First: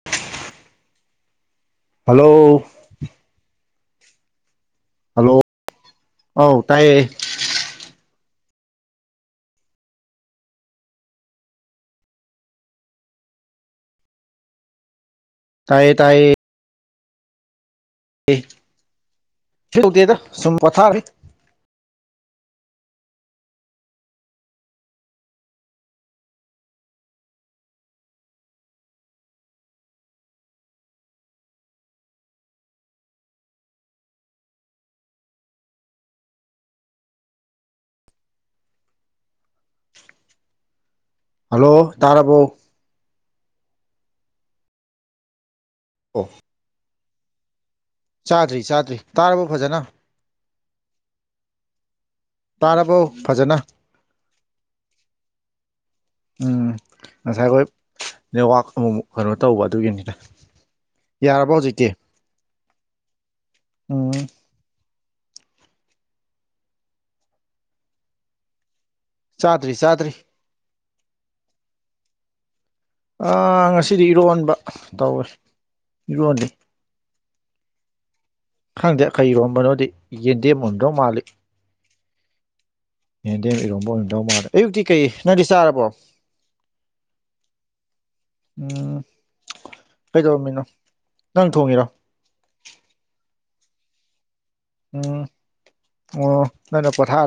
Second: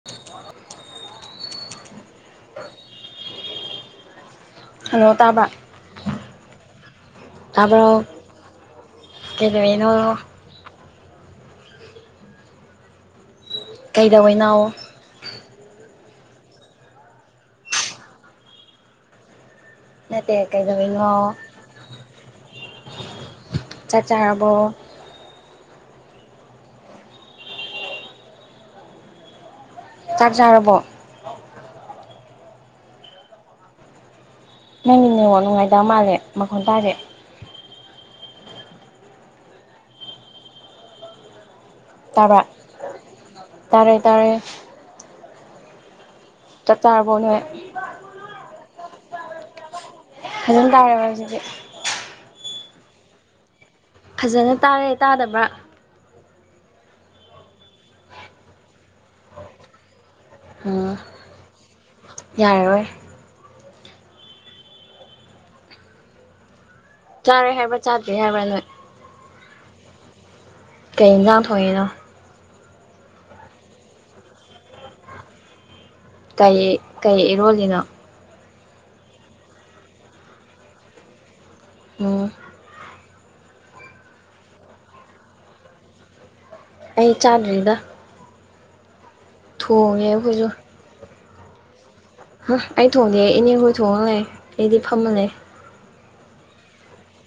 [unintelligible] Hello [unintelligible] hello ꯇꯥꯕ ꯑꯧ ꯇꯥꯏꯌꯦ ꯇꯥꯕ꯭ꯔꯣ ꯀꯩꯗꯧꯏꯅꯣ ꯀꯩꯗꯧꯋꯤꯅꯣ ꯇꯥꯏꯌꯦ ꯇꯥꯏꯌꯦ ꯑꯦ [unintelligible] ꯁꯨ ꯇꯧꯗꯦꯗ ꯅꯠꯇꯦ ꯁꯝ ꯄꯣꯠꯊꯥꯔꯤ ꯀꯩꯗꯧꯔꯤꯅꯣ ꯆꯥꯛ ꯆꯥꯔꯕꯣ ꯆꯥꯛ ꯆꯥꯔꯕꯣ ꯅꯪꯒꯤ ꯅꯦꯋꯥꯛ ꯅꯨꯡꯉꯥꯏꯇꯕ ꯃꯥꯜꯂꯦ ꯃꯈꯣꯟ ꯇꯥꯗꯦ ꯍꯜꯂꯣ ꯇꯥꯔꯕꯣ ꯇꯥꯕꯔ꯭ ꯇꯥꯔꯦ ꯇꯥꯔꯦ ꯑꯣ ꯆꯥꯛ ꯆꯥꯔꯕꯣ ꯅꯣꯏ ꯆꯥꯗ꯭ꯔꯤ ꯆꯥꯗ꯭ꯔꯤ ꯇꯥꯔꯕꯣ ꯐꯖꯅ ꯑꯗꯨꯝ ꯇꯥꯔꯕꯣ ꯖꯤꯛꯗꯤ ꯇꯥꯔꯕꯣ ꯐꯖꯅ ꯐꯖꯅ ꯇꯥꯔꯦ ꯇꯥꯗꯕ꯭ꯔꯥ ꯎꯝ ꯉꯁꯥꯏꯋꯥꯏ ꯅꯦꯠꯋꯥꯛ ꯑꯃꯨꯃꯨꯛ ꯀꯩꯅꯣ ꯇꯧꯕ ꯑꯗꯨꯒꯤꯅꯤꯗ ꯎꯝ ꯌꯥꯔꯕ ꯍꯧꯖꯤꯛꯇꯤ ꯌꯥꯔꯔꯣꯏ ꯎꯝ ꯆꯥꯔꯦ ꯍꯥꯏꯕ꯭ꯔꯥ ꯆꯥꯗꯔ꯭ꯤ ꯍꯥꯏꯕ꯭ꯔꯥ ꯅꯣꯏ ꯆꯥꯗ꯭ꯔꯤ ꯆꯥꯗ꯭ꯔꯤ ꯀꯩ ꯢꯟꯖꯥꯡ ꯊꯣꯡꯉꯤꯅꯣ ꯑꯥ ꯉꯁꯤꯗꯤ ꯏꯔꯣꯟꯕ ꯇꯧꯋꯦ ꯏꯔꯣꯜꯂꯤ ꯀꯔꯤ ꯀꯩ ꯏꯔꯣꯜꯂꯤꯅꯣ ꯈꯪꯗꯦ ꯀꯩ ꯏꯔꯣꯝꯕꯅꯣꯗꯤ ꯌꯦꯟꯗꯦꯝ ꯑꯣꯏꯔꯝꯗꯧ ꯃꯥꯜꯂꯤ ꯎꯝ ꯌꯦꯟꯗꯦꯝ ꯏꯔꯣꯝꯕ ꯑꯣꯏꯔꯝꯗꯧ ꯃꯥꯜꯂꯤ ꯑꯌꯨꯛꯇꯤ ꯀꯩ ꯅꯪꯗꯤ ꯆꯥꯔꯕꯣ ꯑꯩ ꯆꯥꯗꯔ꯭ꯤꯗ ꯎꯝ ꯑꯩꯈꯣꯏꯁꯨ ꯀꯩꯗꯧꯔꯝꯃꯤꯅꯣ ꯅꯪ ꯊꯣꯡꯉꯤꯔꯣ ꯍꯥ ꯑꯩ ꯊꯣꯡꯗꯦ ꯏꯅꯦꯍꯣꯏ ꯊꯣꯡꯉ ꯂꯩ ꯑꯩꯗꯤ ꯐꯝꯃ ꯎꯝ ꯂꯩ ꯑꯣ ꯅꯪꯅ ꯄꯣꯊꯥ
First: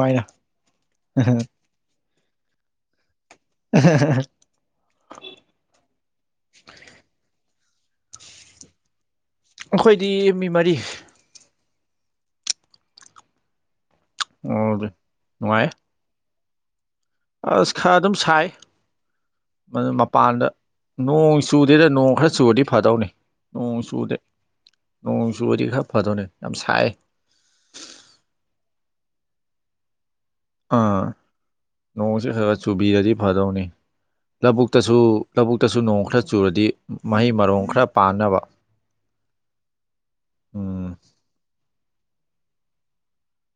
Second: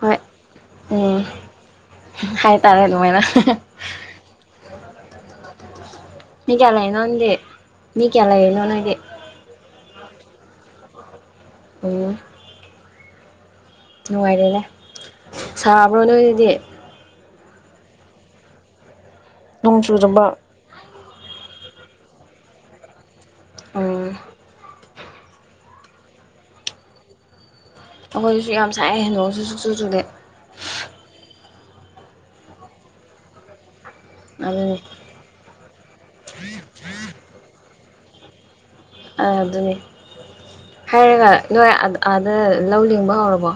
ꯍꯣꯏ ꯎꯝ ꯍꯥꯏꯇꯥꯔꯦ ꯑꯗꯨꯃꯥꯏꯅ [inaudible] ꯃꯤꯀꯌꯥ ꯂꯩꯅꯣ ꯅꯪꯗꯤ ꯃꯤꯀꯌꯥ ꯂꯩꯔꯤꯅꯣ ꯅꯣꯏꯗꯤ ꯑꯈꯣꯏꯗꯤ ꯃꯤ ꯃꯔꯤ ꯎꯝ ꯅꯨꯡꯉꯥꯏꯔꯦꯅꯦ ꯑꯣ ꯅꯨꯡꯉꯥꯏ ꯁꯥꯕ꯭ꯔꯣ ꯅꯣꯏ ꯗꯗꯤ ꯑꯁ ꯈꯔ ꯑꯗꯨꯝ ꯁꯥꯏ ꯅꯣꯡ ꯑꯗꯨ ꯆꯨꯗꯕ ꯃꯄꯥꯟꯗ ꯅꯣꯡ ꯆꯨꯗꯦꯗ ꯅꯣꯡ ꯈꯔ ꯆꯨꯔꯗꯤ ꯐꯥꯗꯧꯅꯦ ꯅꯣꯡ ꯎꯝ ꯆꯨꯗꯦ ꯅꯣꯡ ꯆꯨꯔꯗꯤ ꯈꯔ ꯐꯗꯣꯅꯦ ꯌꯥꯝ ꯁꯥꯏ ꯑꯩꯈꯣꯏꯗꯁꯨ ꯌꯥꯝ ꯁꯥꯏ ꯅꯣꯡꯁꯨ ꯁꯨꯛꯆꯨ ꯆꯨꯗꯦ ꯑꯥ ꯅꯣꯡꯁꯤ ꯈꯔ ꯈꯔ ꯆꯨꯕꯤꯔꯗꯤ ꯐꯗꯧꯅꯤ ꯑꯗꯨꯅꯤ ꯂꯧꯕꯨꯛꯇꯁꯨ ꯂꯧꯕꯨꯛꯇꯁꯨ ꯅꯣꯡ ꯈꯔ ꯆꯨꯔꯗꯤ ꯃꯍꯩ ꯃꯔꯣꯡ ꯈꯔ ꯄꯥꯟꯅꯕ ꯑꯗꯨꯅꯤ ꯎꯝ ꯍꯥꯏꯔꯒ ꯅꯣꯏ ꯑꯗ ꯑꯥꯗ ꯂꯧ ꯂꯤꯡꯕ ꯍꯧꯔꯕꯣ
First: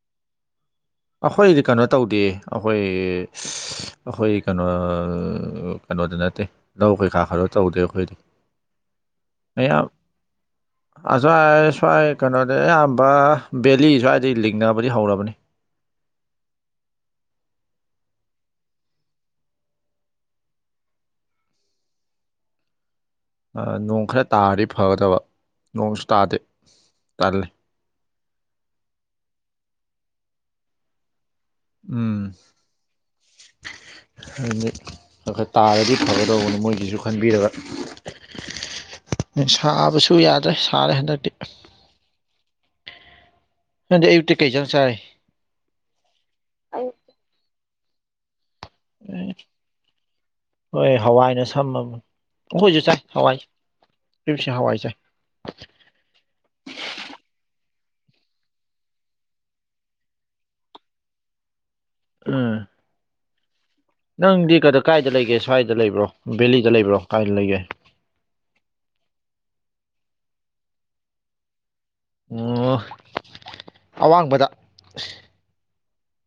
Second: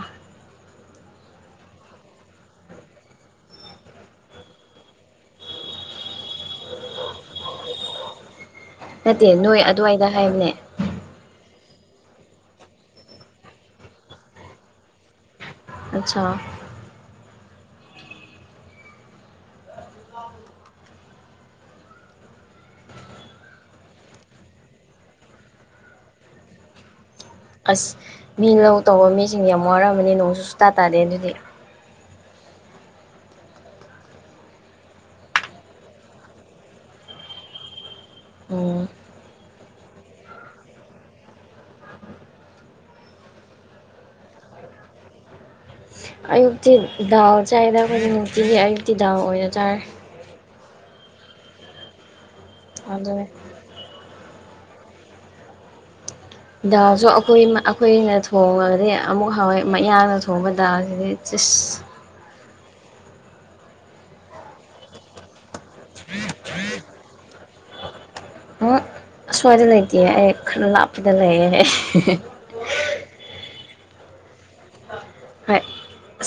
ꯑꯈꯣꯏꯗꯤ ꯀꯩꯅꯣ ꯇꯧꯗꯦ ꯑꯩꯈꯣꯏ ꯑꯈꯣꯏ ꯀꯩꯅꯣ ꯀꯩꯅꯣꯗ ꯅꯠꯇꯦ ꯂꯧ ꯀꯩꯀꯥ ꯀꯩꯅꯣ ꯇꯧꯗꯦ ꯑꯩꯈꯣꯏꯗꯤ ꯅꯠꯇꯦ ꯅꯣꯏ ꯑꯗꯨꯋꯥꯏꯗ ꯍꯥꯏꯕꯅꯦ ꯑꯖꯋ꯭ꯥꯏ ꯁ꯭ꯋꯥꯏ ꯀꯩꯅꯣꯗ ꯑꯌꯥꯝꯕ ꯕꯦꯂꯤ ꯁ꯭ꯋꯥꯏꯗꯒꯤ ꯂꯤꯡꯅꯕꯗꯤ ꯍꯧꯔꯕꯅꯤ ꯑꯠꯁꯥ ꯑꯥ ꯅꯣꯡ ꯈꯔ ꯇꯥꯔꯗꯤ ꯐꯒꯗꯕ ꯅꯣꯡꯁꯨ ꯇꯥꯗꯦ ꯇꯜꯂꯤ ꯑꯁ ꯃꯤ ꯂꯧ ꯇꯧꯕ ꯃꯤꯁꯤꯡ ꯌꯥꯝ ꯋꯥꯔꯝꯃꯅꯤ ꯅꯣꯡꯁꯨ ꯁꯨꯇꯥ ꯇꯥꯗꯦ ꯑꯗꯨꯗꯤ ꯎꯝ [inaudible] [unintelligible] ꯈꯔ ꯈꯔ ꯇꯥꯔꯗꯤ ꯐꯒꯗꯧꯕꯅꯤ ꯃꯣꯏꯒꯤꯖꯨ ꯈꯟꯕꯤꯔꯒ ꯎꯝ ꯁꯥꯕꯁꯨ ꯌꯥꯗ꯭ꯔꯦ ꯁꯥꯔꯦ ꯍꯟꯗꯛꯇꯤ ꯅꯪꯗꯤ ꯑꯌꯨꯛꯇꯤ ꯀꯩ ꯏꯟꯖꯥꯡ ꯆꯥꯏ ꯑꯌꯨꯛꯇꯤ ꯗꯥꯜ ꯆꯥꯏꯗ ꯑꯩꯈꯣꯏꯗꯤ ꯅꯨꯡꯇꯤꯒꯤ ꯑꯌꯨꯛꯇꯤ ꯗꯥꯜ ꯑꯣꯏꯅ ꯆꯥꯔꯦ ꯍꯣꯏ ꯍꯋꯥꯏꯅ ꯁꯝꯃꯝꯅꯤ ꯑꯩꯈꯣꯏꯖꯨ ꯆꯥꯏ ꯑꯗꯨꯅꯦ ꯍꯋꯥꯏ ꯑꯌꯨꯛꯁꯦ ꯍꯋꯥꯏ ꯆꯥꯏ ꯗꯥꯜꯁꯨ ꯑꯩꯈꯣꯏ ꯑꯩꯈꯣꯏꯅ ꯊꯣꯡꯉꯒꯗꯤ ꯑꯃꯨꯛ ꯍꯥꯎꯋꯦ ꯃꯌꯥꯡꯅ ꯊꯣꯡꯕ ꯗꯥꯜꯁꯤꯗꯤ ꯆꯤꯁ ꯎꯝ ꯅꯪꯗꯤ ꯀꯗ ꯀꯥꯏꯗ ꯂꯩꯒꯦ ꯁ꯭ꯋꯥꯏꯗ ꯂꯩꯕ꯭ꯔꯣ ꯕꯦꯂꯤꯗ ꯂꯩꯕ꯭ꯔꯣ ꯀꯥꯏꯗ ꯂꯩꯒꯦ ꯎꯝ ꯑꯁ꯭ꯋꯥꯏꯗ ꯂꯩꯇꯤꯌꯦ ꯑꯩ ꯈꯔ ꯂꯥꯞꯄꯗ ꯂꯩꯌꯦ ꯑꯣ ꯑꯋꯥꯡꯕꯗ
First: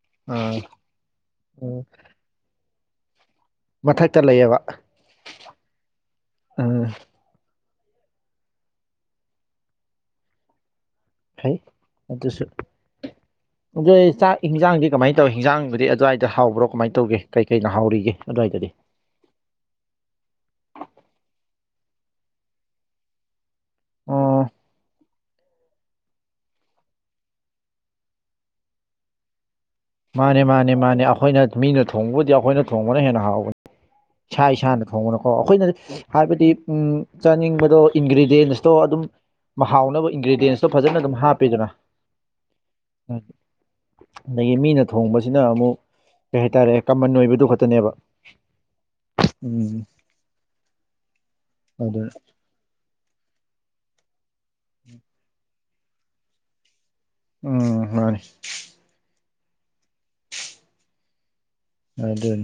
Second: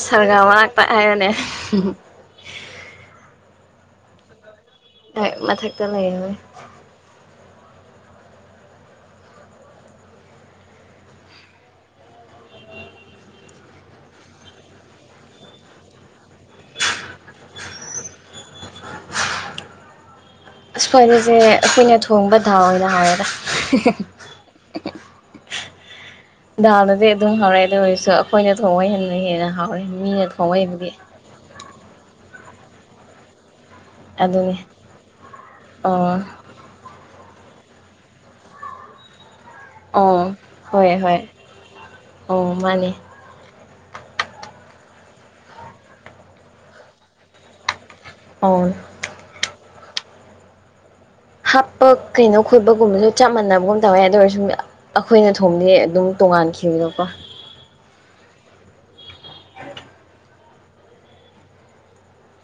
ꯁꯔꯒꯥ ꯑꯥ ꯃꯅꯥꯛꯇ ꯍꯥꯏꯌꯣꯅꯦ ꯃꯊꯛꯇ ꯂꯩꯌꯦꯕ ꯍꯣꯏ ꯃꯊꯛꯇ ꯂꯩꯌꯧꯏ ꯎꯝ ꯐꯩ ꯑꯗꯨꯁꯨ [inaudible] ꯑꯗꯨꯗꯤ ꯆꯥꯛ ꯍꯤꯡꯖꯥꯡꯗꯤ ꯀꯃꯥꯏ ꯇꯧꯋꯤ ꯍꯤꯟꯖꯥꯡꯗꯨꯗꯤ ꯑꯗꯨꯋꯥꯏꯗ ꯍꯥꯎꯕ꯭ꯔꯣ ꯀꯃꯥꯏ ꯇꯧꯒꯦ ꯀꯩ ꯀꯩꯅ ꯍꯥꯎꯔꯤꯒꯦ ꯑꯗ꯭ꯋꯥꯏꯗꯗꯤ ꯑ ꯐꯔꯤꯁꯦ ꯑꯩꯈꯣꯏꯅ ꯊꯣꯡꯕ ꯗꯥꯜꯅ ꯍꯥꯎꯏꯗ ꯑꯣ ꯗꯥꯜꯗꯗꯤ ꯑꯗꯨꯝ ꯍꯥꯎꯔꯦ ꯑꯗꯨ ꯑꯣꯏꯔꯁꯨ ꯑꯩꯈꯣꯏꯅ ꯊꯣꯡꯉꯥ ꯍꯦꯟꯅ ꯍꯦꯟꯅ ꯍꯥꯎ ꯃꯥꯅꯦ ꯃꯥꯅꯦ ꯃꯥꯅꯦ ꯑꯩꯈꯣꯏꯅ ꯃꯤꯅ ꯊꯣꯡꯕꯕꯨꯗꯤ ꯑꯩꯈꯣꯏꯅ ꯊꯣꯡꯕꯅ ꯍꯦꯟꯅ ꯍꯥꯎꯕꯅꯤ ꯏꯁꯥ ꯑꯗꯨꯅꯦ ꯏꯁꯥꯅ ꯊꯣꯡꯕꯅꯀꯣ ꯑꯩꯈꯣꯏꯅ ꯑꯣ ꯍꯥꯏꯕꯗꯤ ꯎꯝ ꯆꯥꯅꯤꯡꯕꯗꯣ ꯏꯟꯒ꯭ꯔꯤꯗꯤꯌꯦꯟꯁꯇꯣ ꯑꯗꯨꯝ ꯃ ꯍꯥꯎꯅꯕ ꯑꯣ ꯏꯟꯒ꯭ꯔꯤꯗꯤꯌꯦꯟꯁꯇꯣ ꯐꯖꯅ ꯍꯣꯏ ꯑꯗꯨꯝ ꯍꯣꯏ ꯍꯥꯞꯄꯤꯗꯅ ꯑꯣ ꯃꯥꯅꯦ ꯎꯝ ꯑꯗꯒꯤ ꯃꯤꯅ ꯊꯣꯡꯕꯁꯤꯅ ꯑꯃꯨꯛ ꯀꯩ ꯍꯥꯏꯇꯥꯔꯦ ꯀꯃꯟ ꯑꯣꯏꯕꯗꯨ ꯈꯛꯇꯅꯦꯕ [unintelligible] ꯎꯝ ꯍꯥꯞꯄ ꯑꯗꯨꯅ ꯀꯩꯅꯣ ꯈꯣꯠꯄꯒꯨꯝꯕꯁꯨ ꯆꯞ ꯃꯥꯟꯅꯕꯒꯨꯝ ꯇꯧꯋꯦ ꯑꯗꯨ ꯑꯣꯏꯔꯁꯨ ꯑꯩꯈꯣꯏꯅ ꯊꯣꯡꯉꯗꯤ ꯑꯗꯨꯝ ꯇꯣꯉꯥꯟꯈꯤꯕꯗꯣꯀꯣ ꯎꯝ ꯃꯥꯅꯤ ꯑꯗꯨꯠ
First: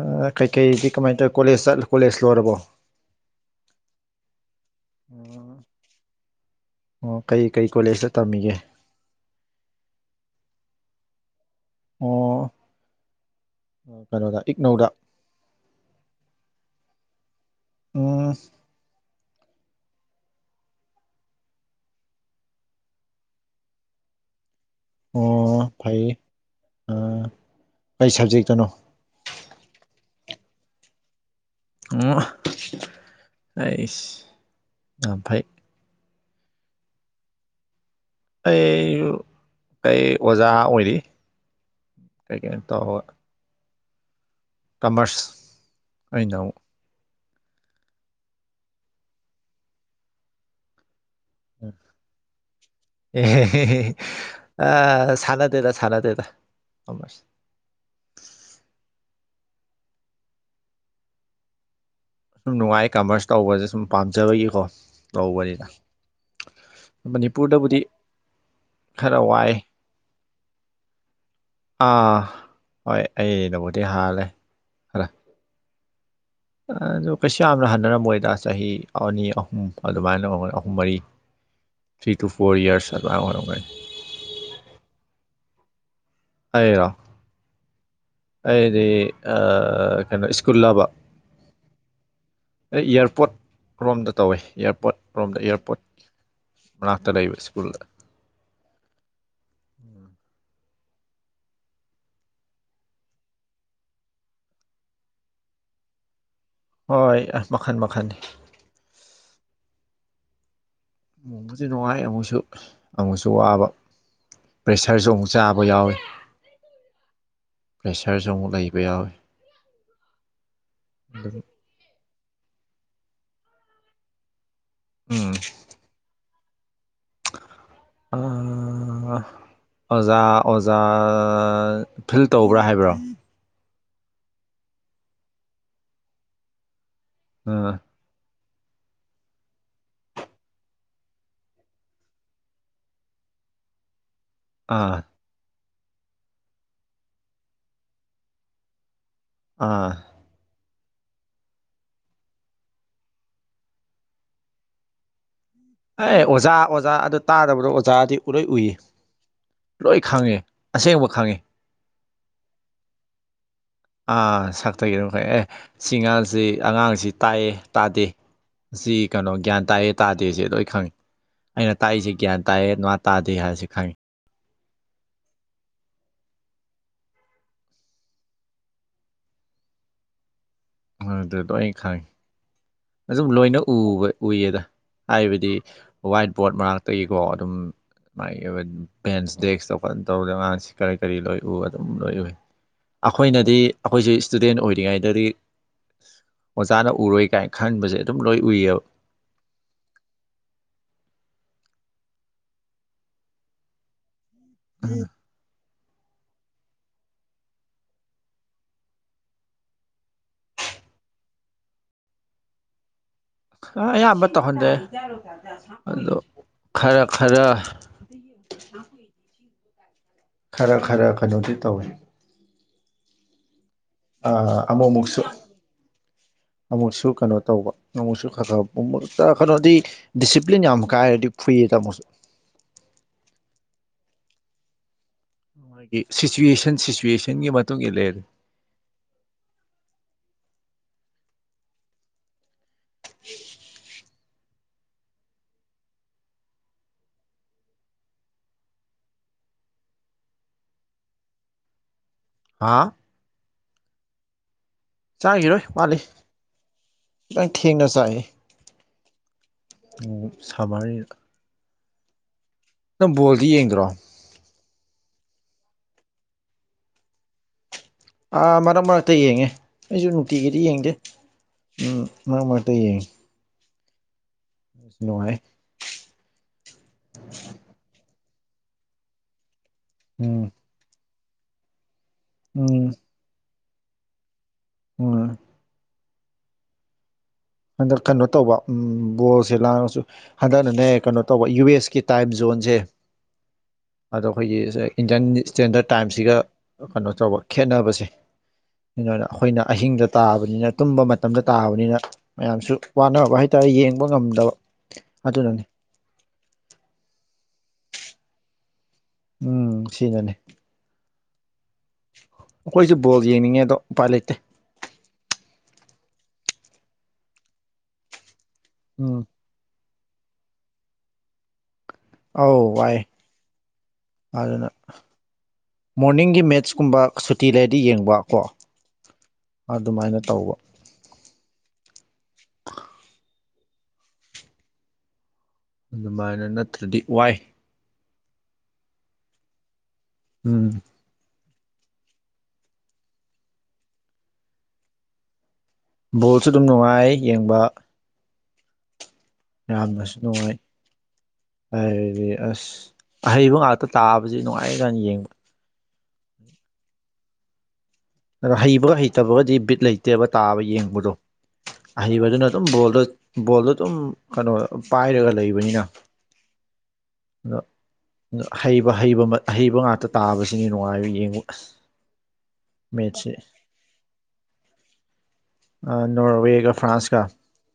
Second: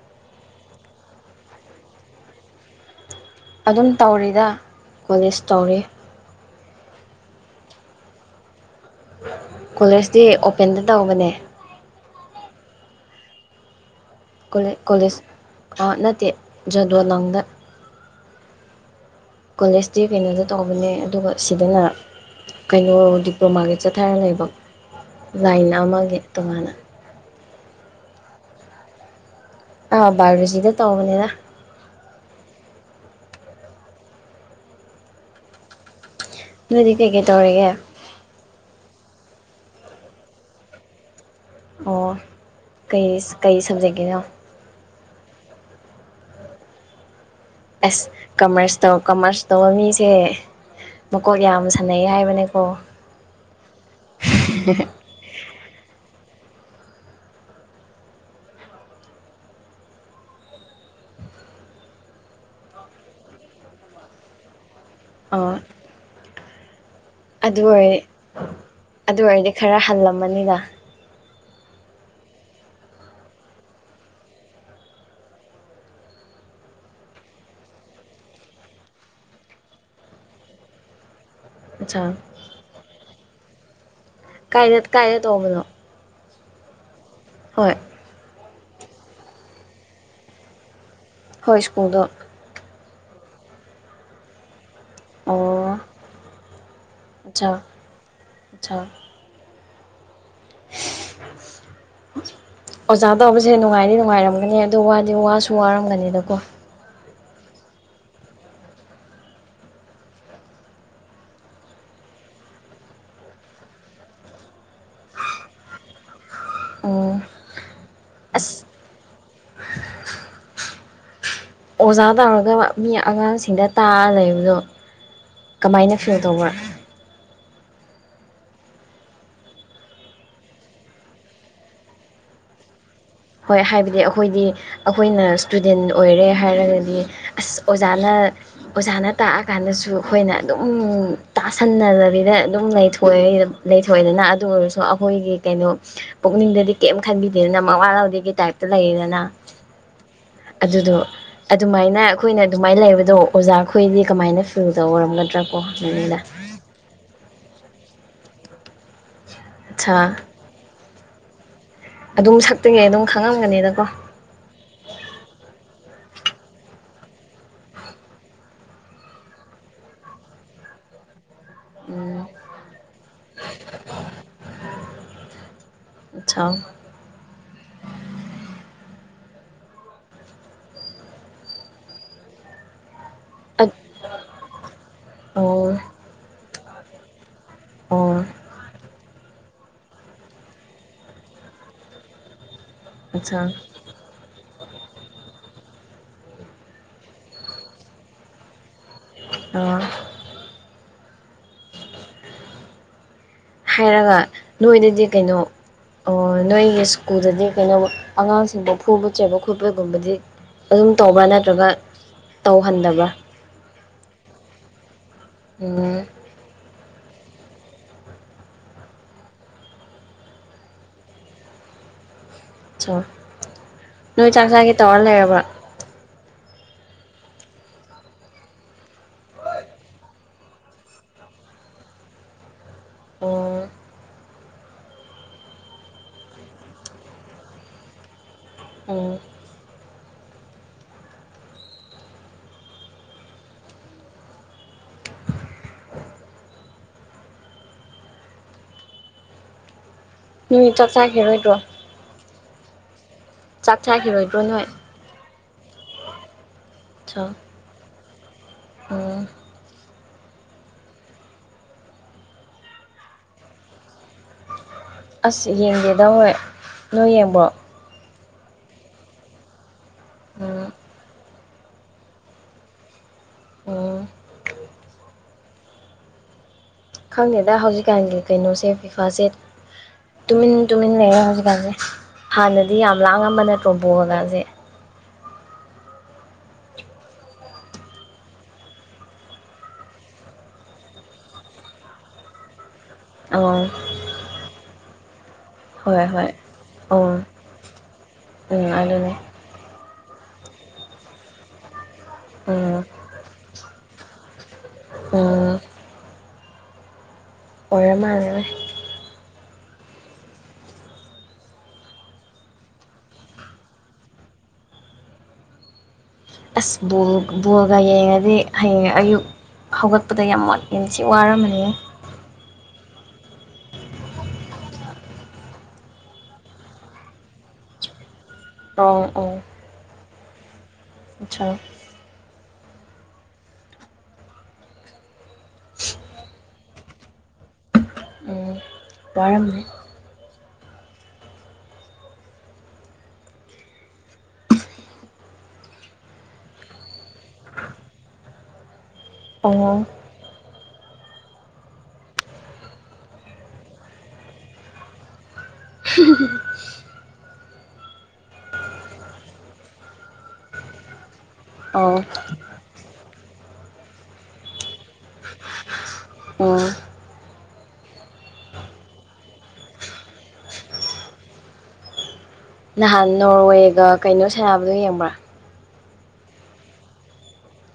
ꯑꯥ ꯀꯩꯀꯩꯗꯤ ꯀꯃꯥꯏ ꯇꯧꯋꯤ ꯀꯣꯂꯦꯖ ꯆꯠ ꯀꯣꯂꯦꯖ ꯂꯣꯏꯔꯕꯣ ꯑꯗꯨꯝ ꯇꯧꯔꯤꯗ ꯀꯣꯂꯦꯖ ꯇꯧꯔꯤ ꯑꯣ ꯀꯩ ꯀꯩ ꯀꯣꯂꯦꯖꯇ ꯇꯝꯃꯤꯒꯦ ꯀꯣꯂꯦꯖꯇꯤ ꯑꯣꯄꯦꯟꯗ ꯇꯧꯕꯅꯦ ꯑꯣ ꯀꯩꯅꯣꯗ ꯀꯣꯂꯦ ꯏꯛꯅꯧꯗ ꯀꯣꯂꯦꯖ ꯑꯥ ꯅꯠꯇꯦ ꯖꯥꯗꯣꯅꯪꯗ [unintelligible] ꯀꯣꯂꯦꯖꯇꯤ ꯀꯩꯅꯣꯗ ꯇꯧꯕꯅꯦ ꯑꯗꯨꯒ ꯁꯤꯗꯅ ꯀꯩꯅꯣ ꯗꯤꯄ꯭ꯂꯣꯃꯥꯒꯤ ꯆꯠꯊꯔꯥ ꯂꯩꯕ ꯂꯥꯏꯟ ꯑꯣ ꯐꯩ ꯑꯃꯒꯤ ꯇꯣꯉꯥꯟꯅ ꯑ ꯀꯩ ꯁꯕꯖꯦꯛꯇꯅꯣ ꯑ ꯕꯥꯌꯣꯂꯣꯖꯤꯗ ꯇꯧꯕꯅꯦꯗ ꯑꯣ ꯑꯩꯁ ꯌꯝ ꯐꯩ ꯅꯣꯏꯗꯤ ꯀꯩꯀꯩ ꯇꯧꯔꯤꯒꯦ ꯑꯩꯖꯨ ꯑꯩ ꯑꯣꯖꯥ ꯑꯣꯏꯔꯤ ꯑꯣ ꯀꯩ ꯀꯩꯅꯣ ꯇꯧꯔꯒ ꯀꯩꯁ ꯀꯩ ꯁꯕꯖꯦꯛꯀꯤꯅꯣ ꯀꯃꯔꯁ ꯑꯩꯅꯃꯨꯛ ꯑꯁ ꯀꯃꯔꯁ ꯇꯧ ꯀꯃꯔꯁ ꯇꯧꯕ ꯃꯤꯁꯦ ꯃꯀꯣꯛ ꯌꯥꯝ ꯁꯥꯟꯅꯩ ꯍꯥꯏꯕꯅꯦꯀꯣ ꯑ ꯁꯥꯅꯠ ꯇꯦꯗ ꯁꯥꯅꯗꯦꯗ ꯀꯃꯔꯁ ꯎꯝ ꯅꯨꯡꯉꯥꯏꯌꯦ ꯀꯃꯔꯁ ꯇꯧꯕꯖꯦ ꯁꯨꯝ ꯄꯥꯝꯖꯕꯒꯤꯀꯣ ꯇꯧꯕꯅꯤ ꯑꯥ ꯑꯗꯨ ꯑꯣꯏ ꯈꯔ ꯑꯗꯨ ꯑꯣꯏꯔꯗꯤ ꯋꯥꯏ ꯈꯔ ꯍꯜꯂꯝꯃꯅꯤꯅ ꯑꯥ ꯍꯣꯏ ꯑꯩꯅꯕꯨꯗꯤ ꯍꯥꯜꯂꯦ ꯑ ꯑꯗꯨ ꯀꯩꯁꯨ ꯌꯥꯝꯅ ꯍꯟꯅꯔꯝꯃꯣꯏꯗ ꯆꯍꯤ ꯑꯅꯤ ꯑꯍꯨꯝ ꯑꯗꯨꯃꯥꯏꯅ ꯑꯣꯏꯔꯝꯒꯅꯤ ꯑꯍꯨꯝ ꯃꯔꯤ [inaudible] ꯊ꯭ꯔꯤ ꯇꯨ ꯐꯣꯔ ꯏꯌꯔꯁ ꯑꯗꯨꯃꯥꯏ ꯑꯣꯏꯔꯝꯒꯅꯤ ꯀꯥꯏꯗ ꯀꯥꯏꯗ ꯇꯣꯡꯕꯅꯣ ꯑꯩꯔꯣ ꯍꯣꯏ ꯑꯩꯗꯤ ꯑ ꯀꯩꯅꯣ ꯁ꯭ꯀꯨꯜ ꯂꯥꯕ ꯍꯣꯏ ꯁ꯭ꯀꯨꯜꯗꯣ ꯑꯩ ꯏꯌꯥꯔꯄꯣꯠ ꯔꯣꯝꯗ ꯇꯧꯋꯦ ꯏꯌꯥꯔꯄꯣꯠ ꯔꯣꯝꯗ ꯑꯣ ꯏꯌꯥꯔꯄꯣꯔꯠ ꯃꯅꯥꯛꯇ ꯂꯩꯕ ꯁ꯭ꯀꯨꯜꯗ ꯑꯁꯥ [unintelligible] ꯑꯣꯖꯥ ꯇꯧꯕꯁꯤ ꯅꯨꯡꯉꯥꯏꯗꯤ ꯅꯨꯡꯉꯥꯏꯔꯝꯒꯅꯤ ꯑꯗꯨ ꯋꯥꯗꯤ ꯋꯥꯁꯨ ꯋꯥꯔꯝꯒꯅꯤꯗꯀꯣ ꯍꯣꯏ ꯑ ꯃꯈꯟ ꯃꯈꯟꯅꯤ ꯑꯃꯨꯛꯁꯨ ꯅꯨꯡꯉꯥꯏ ꯑꯃꯨꯛꯁꯨ ꯑꯃꯨꯛꯁꯨ ꯋꯥꯕ ꯄ꯭ꯔꯦꯁꯔꯁꯨ ꯑꯃꯨꯛ ꯆꯥꯕ ꯌꯥꯎꯋꯤ ꯑꯣ ꯄ꯭ꯔꯦꯁꯔꯁꯖꯨ ꯑꯃꯨꯛ ꯂꯩꯕ ꯌꯥꯎꯋꯤ ꯑꯣꯖꯥ ꯇꯧꯔꯒ ꯃꯤ ꯑꯉꯥꯡꯁꯤꯡꯗ ꯇꯥꯛꯑ ꯂꯩꯕꯗꯣ ꯎꯝ ꯀꯃꯥꯏꯅ ꯐꯤꯜ ꯇꯧꯕ꯭ꯔꯥ ꯑꯥ ꯑꯣꯖꯥ ꯑꯣꯖꯥ ꯐꯤꯜ ꯇꯧꯕ꯭ꯔꯥ ꯍꯥꯏꯕ꯭ꯔꯣ ꯍꯣꯏ ꯍꯥꯏꯕꯗꯤ ꯑꯈꯣꯏꯗꯤ ꯑꯈꯣꯏꯅ ꯏꯁꯇꯨꯗꯦꯟ ꯑꯣꯏꯔꯦ ꯍꯥꯏꯔꯒꯗꯤ ꯑꯁ ꯑꯥ ꯑꯣꯖꯥꯅ ꯑꯣꯖꯥꯅ ꯇꯥꯛꯑꯀꯥꯟꯗꯁꯨ ꯑꯈꯣꯏꯅ ꯑꯗꯨꯝ ꯇꯥꯁꯟꯅꯗꯕꯤꯗ ꯑꯗꯨꯝ ꯂꯩꯊꯣꯛꯑꯦ ꯂꯩꯊꯣꯛꯑꯦꯗꯅ ꯑꯗꯨ ꯑꯣꯏꯔꯁꯨ ꯑꯥ ꯑꯈꯣꯏꯒꯤ ꯀꯩꯅꯣ ꯄꯨꯛꯅꯤꯡꯗꯗꯤ ꯀꯦꯝ ꯈꯟꯕꯤꯗꯦꯗꯅ ꯃꯋꯥ ꯂꯧ ꯗꯦꯒꯤ ꯇꯥꯏꯞꯇ ꯂꯩꯌꯦꯗꯅ ꯑꯥ ꯑꯗꯨꯗꯣ ꯑꯗꯨꯃꯥꯏꯅ ꯑꯈꯣꯏꯅ ꯗꯨꯃꯥꯏꯅ ꯂꯩꯕꯗꯣ ꯑꯣꯖꯥ ꯈꯣꯏꯗꯤ ꯀꯃꯥꯏꯅ ꯐꯤꯜ ꯇꯧꯔꯝꯒꯗ꯭ꯔꯥ ꯑꯥꯏ ꯑꯣꯖꯥ ꯑꯣꯖꯥ ꯑꯗꯨ ꯇꯥꯗꯕꯗꯣ ꯑꯣꯖꯥꯗꯤ ꯂꯣꯏ ꯎꯏꯌꯦ ꯑꯠꯁꯥ ꯂꯣꯏ ꯈꯪꯉꯦ ꯑꯁꯦꯡꯕ ꯈꯪꯉꯦ ꯑꯗꯨꯝ ꯁꯛꯇꯒꯤ ꯑꯗꯨꯝ ꯈꯪꯉꯝꯒꯅꯤꯗꯀꯣ ꯑꯥ ꯁꯛꯇꯒꯤ ꯑꯗꯨꯝ ꯈꯪꯑꯦ ꯑꯦ ꯁꯤ ꯑꯉꯥꯡꯁꯤ ꯑꯉꯥꯡꯁꯤ ꯇꯥꯏꯌꯦ ꯇꯥꯗꯦ ꯁꯤ ꯀꯩꯅꯣ ꯒ꯭ꯌꯥꯟ ꯇꯥꯑꯦ ꯇꯥꯗꯦꯁꯦ ꯂꯣꯏ ꯈꯪꯉꯤ ꯑꯩꯅ ꯇꯥꯛꯏꯁꯦ ꯎꯝ ꯒ꯭ꯌꯥꯟ ꯇꯥꯏꯑꯌꯦ ꯃꯥ ꯇꯥꯗꯦ ꯍꯥꯏꯕꯁꯤ ꯈꯪꯉꯤ ꯥ [unintelligible] ꯑꯗꯨ ꯂꯣꯏ ꯈꯪꯉꯦ ꯑꯗꯨꯝ ꯂꯣꯏꯅ ꯑꯠ ꯎꯕ ꯎꯏꯌꯦꯗ ꯍꯥꯏꯕꯗꯤ ꯑꯣ ꯋꯥꯏꯠ ꯕꯣꯔꯗ ꯃꯅꯥꯛ ꯇꯒꯤꯀꯣ ꯑꯗꯨꯝ ꯑꯣ ꯃꯥꯒꯤ ꯕꯦꯟꯁ ꯗꯦꯛꯁ ꯇ ꯐꯖ ꯇꯧꯔꯦ ꯑꯉꯥꯡꯁꯤ ꯀꯔꯤ ꯀꯔꯤ ꯂꯣꯏ ꯎ ꯑꯗꯨꯝ ꯂꯣꯏ ꯎꯏ ꯑꯠꯁꯥ ꯑꯩꯈꯣꯏꯅꯗꯤ ꯑꯩꯈꯣꯏꯁꯦ ꯏꯁꯇꯨꯗꯦꯟ ꯑꯣꯏꯔꯤꯉꯩꯗꯗꯤ ꯑꯣꯖꯥꯅ ꯎꯔꯣꯏ ꯀꯥꯏꯅ ꯈꯟꯕꯁꯦ ꯑꯗꯨꯝ ꯂꯣꯏ ꯎꯏꯑꯦꯕ [unintelligible] ꯍꯥꯏꯔꯒ ꯅꯣꯏꯗꯗꯤ ꯀꯩꯅꯣ ꯅꯣꯏꯒꯤ ꯁ꯭ꯀꯨꯜꯗꯗꯤ ꯀꯩꯅꯣ ꯑꯉꯥꯡꯁꯤꯡꯗ ꯐꯨꯕ ꯆꯩꯕ ꯈꯣꯠꯄꯒꯨꯝꯕꯗꯤ ꯑꯗꯨꯝ ꯇꯧꯕ꯭ꯔꯥ ꯅꯠꯇ꯭ꯔꯒ ꯇꯧꯍꯟꯗꯕ꯭ꯔꯥ ꯑꯌꯥꯝꯕ ꯇꯧꯍꯟꯗꯦ ꯎꯝ ꯑꯗꯣ ꯈꯔ ꯈꯔ ꯈꯔ ꯈꯔ ꯀꯩꯅꯣꯗꯤ ꯇꯧꯏ ꯅꯣꯏ ꯆꯥꯛ ꯆꯥꯒꯦ ꯇꯧꯔ ꯑꯃꯨꯛꯃꯨꯛꯁꯨ ꯂꯩꯔꯕꯔ ꯑꯃꯨꯛꯁꯨ ꯀꯩꯅꯣ ꯇꯧꯕ ꯑꯃꯨꯛꯁꯨ ꯈ [unintelligible] ꯀꯩꯅꯣꯗꯤ ꯗꯤꯁꯤꯄ꯭ꯂꯤꯟ ꯌꯥꯝ ꯀꯥꯏꯔꯗꯤ ꯐꯨꯏꯌꯦꯗ ꯑꯃꯨꯛꯁꯨ ꯎ [unintelligible] ꯁꯤꯆꯨꯋꯦꯁꯟ ꯁꯤꯆꯨꯋꯦꯁꯟꯒꯤ ꯃꯇꯨꯡ ꯏꯜꯂꯦ ꯑꯗꯨꯝ ꯎꯝ [inaudible] ꯅꯣꯏ ꯆꯥꯛ ꯆꯥꯈꯤꯔꯣꯏꯗ꯭ꯔꯣ ꯍꯥꯥ ꯆꯥꯛ ꯆꯥꯈꯤꯔꯣꯏꯗ꯭ꯔꯣ ꯅꯣꯏ ꯆꯥꯈꯤꯔꯣꯏ ꯋꯥꯠꯂꯤ ꯈꯤꯇꯪ ꯊꯦꯡꯅ ꯆꯥꯏꯌꯦ ꯎ ꯎ [unintelligible] ꯅꯪ ꯕꯣꯜꯗꯤ ꯌꯦꯡꯗ꯭ꯔꯣ ꯑꯁ ꯌꯦꯡꯗꯦꯗ ꯍꯣꯏ ꯅꯣꯏ ꯌꯦꯡꯕ꯭ꯔꯣ ꯑꯥ ꯃꯔꯛ ꯃꯔꯛꯇ ꯌꯦꯡꯉꯦ ꯑꯩꯁꯨ ꯅꯨꯡꯇꯤꯒꯤꯗꯤ ꯎꯝ ꯌꯦꯡꯗꯦ ꯎꯝ ꯃꯔꯛ ꯃꯔꯛꯇ ꯌꯦꯡꯉꯦ ꯑꯥ ꯅꯨꯡꯉꯥꯏ ꯈꯪꯗꯦꯗ ꯍꯧꯖꯤꯛꯀꯥꯟꯒꯤ ꯀꯩꯅꯣꯁꯦ [unintelligible] ꯈꯥꯁꯦ ꯎꯝ ꯇꯨꯃꯤꯟ ꯇꯨꯃꯤꯟ ꯂꯩꯔꯦ ꯍꯧꯖꯤꯛꯀꯥꯟꯁꯦ ꯍꯥꯟꯅꯗꯤ ꯎꯝ ꯌꯥꯝ ꯂꯥꯡꯉꯝꯕ [unintelligible] ꯕꯣꯜꯒꯁꯦ ꯎꯍ ꯍꯟꯗꯛ ꯀꯩꯅꯣ ꯇꯧꯕ ꯎꯝ ꯕꯣꯜꯁꯦ ꯂꯥꯡꯉꯁꯨ ꯍꯟꯗꯛꯅꯅꯦ ꯀꯩꯅꯣ ꯇꯧꯕ ꯌꯨ ꯑꯦꯁ ꯀꯤ ꯇꯥꯏꯝ ꯖꯣꯟꯁꯦ ꯑꯥ ꯑꯗꯣ ꯑꯩꯈꯣꯏꯒꯤ ꯁꯦ ꯏꯟꯗꯤꯌꯟ ꯏꯁꯇꯦꯟꯗꯔꯠ ꯍꯣꯏ ꯍꯣꯏ ꯇꯥꯏꯝꯁꯤꯒ ꯑꯣ ꯀꯩꯅꯣ ꯎꯝ ꯇꯧꯕ ꯈꯦꯠꯅꯕꯁꯦ ꯑꯗꯨꯅ ꯑꯗꯨꯅꯦ ꯑꯩꯈꯣꯏꯅ ꯑꯍꯤꯡꯗ ꯇꯥꯕꯅꯤꯅ ꯇꯨꯝꯕ ꯃꯇꯝꯗ ꯇꯥꯕꯅꯤꯅ ꯃꯌꯥꯝꯁꯨ ꯎꯝ ꯋꯥꯅꯕ ꯍꯥꯏꯇꯥꯔꯦ ꯌꯦꯡꯕ ꯉꯝꯗꯕ ꯎꯝ ꯑꯗꯨꯅꯅꯤ ꯑꯣꯏꯔꯥ ꯃꯥꯜꯂꯦꯅꯦ ꯎꯝ ꯁꯤꯅꯅꯤ ꯑꯩꯈꯣꯏꯁꯨ ꯕꯣꯜ ꯌꯦꯡꯅꯤꯡꯉꯦ ꯑꯗꯣ ꯎꯄꯥꯏ ꯂꯩꯇꯦ꯫ ꯑꯁ ꯕꫭꯜ ꯕꯣꯜꯒ ꯌꯦꯡꯉꯗꯤ ꯍꯌꯦꯡ ꯎꯝ ꯑꯌꯨꯛ ꯍꯧꯒꯠꯄꯗ ꯌꯥꯝ ꯃꯣꯠ ꯌꯥꯝ ꯊꯤ ꯋꯥꯔꯝꯃꯦꯍꯦ ꯑꯥꯎ ꯋꯥꯏ ꯑꯗꯨꯅ ꯃꯣꯔꯅꯤꯡꯒꯤ ꯃꯦꯠꯁꯀꯨꯝꯕ ꯁꯨꯇꯤ ꯂꯩꯔꯗꯤ ꯌꯦꯡꯕꯀꯣ ꯇꯧ ꯑꯣ ꯑꯗꯨꯃꯥꯏꯅ ꯇꯧꯕ ꯑꯠꯁꯥ ꯑꯗꯨꯃꯥꯏꯅ ꯅꯠꯇ꯭ꯔꯗꯤ ꯋꯥꯏ ꯎꯝ ꯋꯥꯔꯝꯅꯤ ꯎꯝ꯫ ꯕꯣꯜꯁꯨ ꯑꯗꯨꯝ ꯅꯨꯡꯉꯥꯏ ꯌꯦꯡꯕ ꯑꯣ ꯌꯥꯝꯅꯁꯨ ꯅꯨꯡꯉꯥꯏ ꯍꯥꯏꯔꯗꯤ ꯑꯁ ꯑꯍꯩꯕ ꯉꯥꯛꯇ ꯇꯥꯕꯁꯤ ꯅꯨꯡꯉꯥꯏꯖꯥꯠꯅꯤ ꯌꯦꯡꯕ [inaudible] ꯑꯗ ꯍꯩꯕꯒ ꯍꯩꯇꯕꯒꯗꯤ ꯕꯤꯠ ꯂꯩꯇꯦꯕ ꯇꯥꯕ ꯌꯦꯡꯕꯗꯣ ꯑꯣ ꯑꯍꯩꯕꯗꯨꯅ ꯑꯗꯨꯝ ꯕꯣꯜꯗꯣ ꯕꯣꯜꯗꯣ ꯑꯗꯨꯝ ꯀꯅꯣ ꯄꯥꯏꯔꯒ ꯂꯩꯕꯅꯤꯅ ꯑꯣ ꯑꯗꫭ ꯑꯗꫭ ꯍꯩꯕ ꯍꯩꯕ ꯃꯠ ꯑꯍꯩꯕ ꯉꯥꯛꯇ ꯇꯥꯕꯁꯤꯅꯤ ꯅꯨꯡꯉꯥꯏꯔꯤ ꯌꯦꯡꯕ ꯑꯁ ꯅꯍꯥꯟ ꯅꯣꯔꯋꯦꯒ ꯀꯩꯅꯣ ꯁꯥꯟꯅꯕꯗꯣ ꯌꯦꯡꯕ꯭ꯔꯥ ꯑ ꯅꯣꯔꯋꯦꯒ ꯐ꯭ꯔꯥꯟꯁꯀꯥ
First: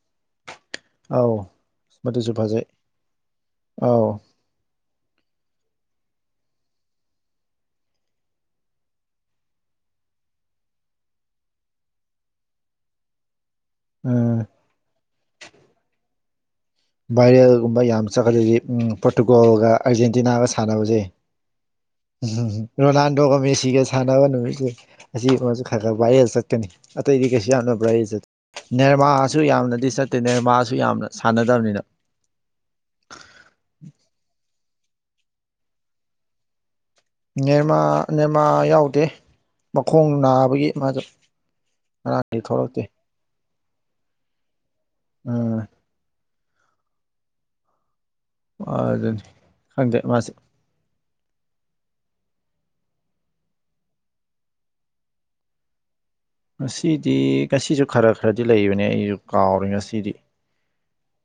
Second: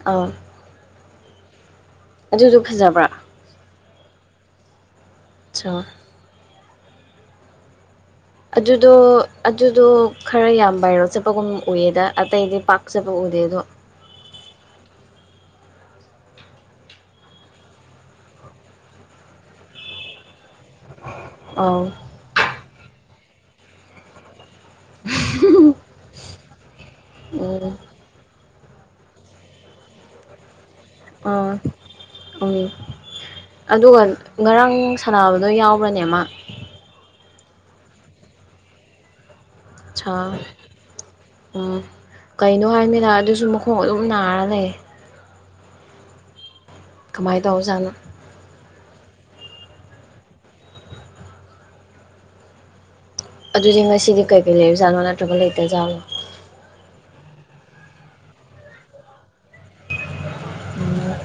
ꯑꯥꯎ ꯑꯥꯎ ꯃꯗꯨꯁꯨꯨ ꯑꯗꯨꯗꯣ ꯐꯖꯩ ꯐꯖꯕ꯭ꯔꯥ ꯑꯥꯎ ꯁꯥ ꯑꯗꯨꯗꯣ ꯑꯗꯨꯗꯣ ꯈꯔ ꯌꯥꯝ ꯕꯥꯏꯔꯦꯜ ꯆꯠꯄꯒꯨꯝ ꯎꯏꯑꯗ ꯑꯇꯩꯗꯤ ꯄꯥꯛꯆꯠꯄ ꯎꯗꯦ ꯑꯗꯣ ꯑꯥ ꯚꯥꯏꯔꯦꯜꯒꯨꯝꯕ ꯌꯥꯝ ꯆꯠꯀꯜꯂꯤꯁꯦ ꯎꯝ ꯄꯣꯔꯇꯨꯒꯣꯜꯒ ꯑꯥꯔꯖꯦꯟꯇꯤꯅꯥꯒ ꯁꯥꯟꯅꯕꯁꯦ ꯑꯥꯎ ꯎꯝ ꯔꯣꯅꯥꯜꯗꯣꯒ ꯃꯦꯁꯤꯒ ꯁꯥꯟꯅꯕ ꯅꯨꯃꯤꯠꯁꯦ ꯑꯁꯤꯒꯨꯝꯕꯁꯨ ꯈꯔ ꯈꯔ ꯚꯥꯏꯔꯦꯜ ꯆꯠꯀꯅꯤ ꯑꯇꯩꯗꯤ ꯀꯩꯁꯨ ꯌꯥꯝꯅ ꯎꯝ ꯚꯥꯏꯔꯦꯜ ꯆꯠ ꯅꯦꯏꯃꯥꯁꯨ ꯌꯥꯝꯅꯗꯤ ꯆꯠꯇꯦ ꯅꯦꯏꯃꯥꯁꯨ ꯌꯥꯝꯅ ꯑꯥ ꯁꯥꯟꯅꯗꯕꯅꯤꯅ [inaudible] ꯎꯝ ꯑꯗꯨꯒ ꯉꯔꯥꯡ ꯁꯥꯟꯅꯕꯗꯣ ꯌꯥꯎꯕ꯭ꯔꯥꯅꯦ ꯃꯥ ꯅꯦꯏꯃꯥ ꯅꯦꯏꯃꯥ ꯌꯥꯎꯗꯦ ꯃꯈꯣꯡ ꯁꯥ ꯅꯥꯕꯒꯤ ꯃꯥꯁꯨ ꯎꯝ ꯉꯔꯥꯡ ꯀꯩꯅꯣ ꯍꯥꯏꯅꯤꯗꯥ ꯑꯗꯨꯁꯨ ꯃꯈꯣꯡ ꯑꯗꯨꯝ ꯅꯔꯥ ꯂꯩ꯫ ꯑꯥ ꯀꯃꯥꯏ ꯇꯧ ꯖꯥꯠꯅꯣ ꯑꯗꯨꯅꯤ ꯈꯪꯗꯦ ꯃꯥꯁꯦ ꯑꯗꯨꯗꯤ ꯉꯁꯤꯗꯤ ꯀꯩꯀꯩ ꯂꯩꯕꯖꯥꯠꯅꯣ ꯅꯠꯇ꯭ꯔꯒ ꯂꯩꯇꯖꯥꯠꯂꯣ ꯉꯁꯤꯗꯤ ꯉꯁꯤꯁꯨ ꯈꯔ ꯈꯔꯗꯤ ꯂꯩꯕꯅꯦ ꯑꯩꯁꯨ ꯀꯥꯎꯔꯦ ꯉꯁꯤꯗꯤ ꯎꯝ ꯉꫭ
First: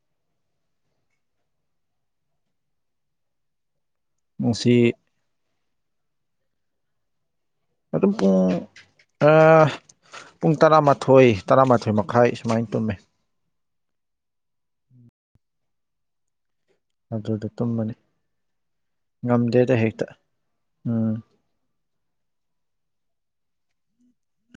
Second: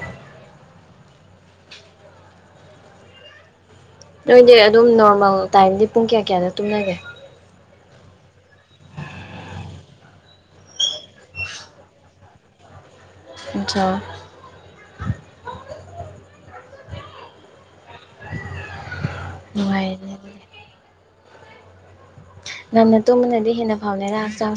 ꯅꯣꯏꯗꯤ ꯉꯁꯤ ꯑꯗꯨꯝ ꯅꯣꯔꯃꯦꯜ ꯇꯥꯏꯝꯗꯤ ꯄꯨꯡ ꯀꯌꯥ ꯀꯌꯥꯗ ꯇꯨꯝꯅꯒꯦ ꯑꯗꯨꯝ ꯄꯨꯡ ꯑꯥ ꯄꯨꯡ ꯇꯔꯥꯃꯥꯊꯣꯏ ꯇꯔꯥꯃꯥꯊꯣꯏ ꯃꯈꯥꯏ ꯁꯨꯃꯥꯏꯅ ꯇꯨꯝꯃꯦ [unintelligible] ꯑꯗꯨꯗ ꯇꯨꯝꯕꯅꯤ ꯉꯝꯗꯦꯗ ꯍꯦꯛꯇ ꯅꯨꯡꯉꯥꯏꯔꯦꯅꯦ ꯑꯗꯨꯗꯤ ꯎꯝ ꯉꯟꯅ ꯇꯨꯝꯕꯅꯗꯤ ꯍꯦꯟꯅ ꯐꯕꯅꯦꯗ ꯍꯛꯆꯥꯡ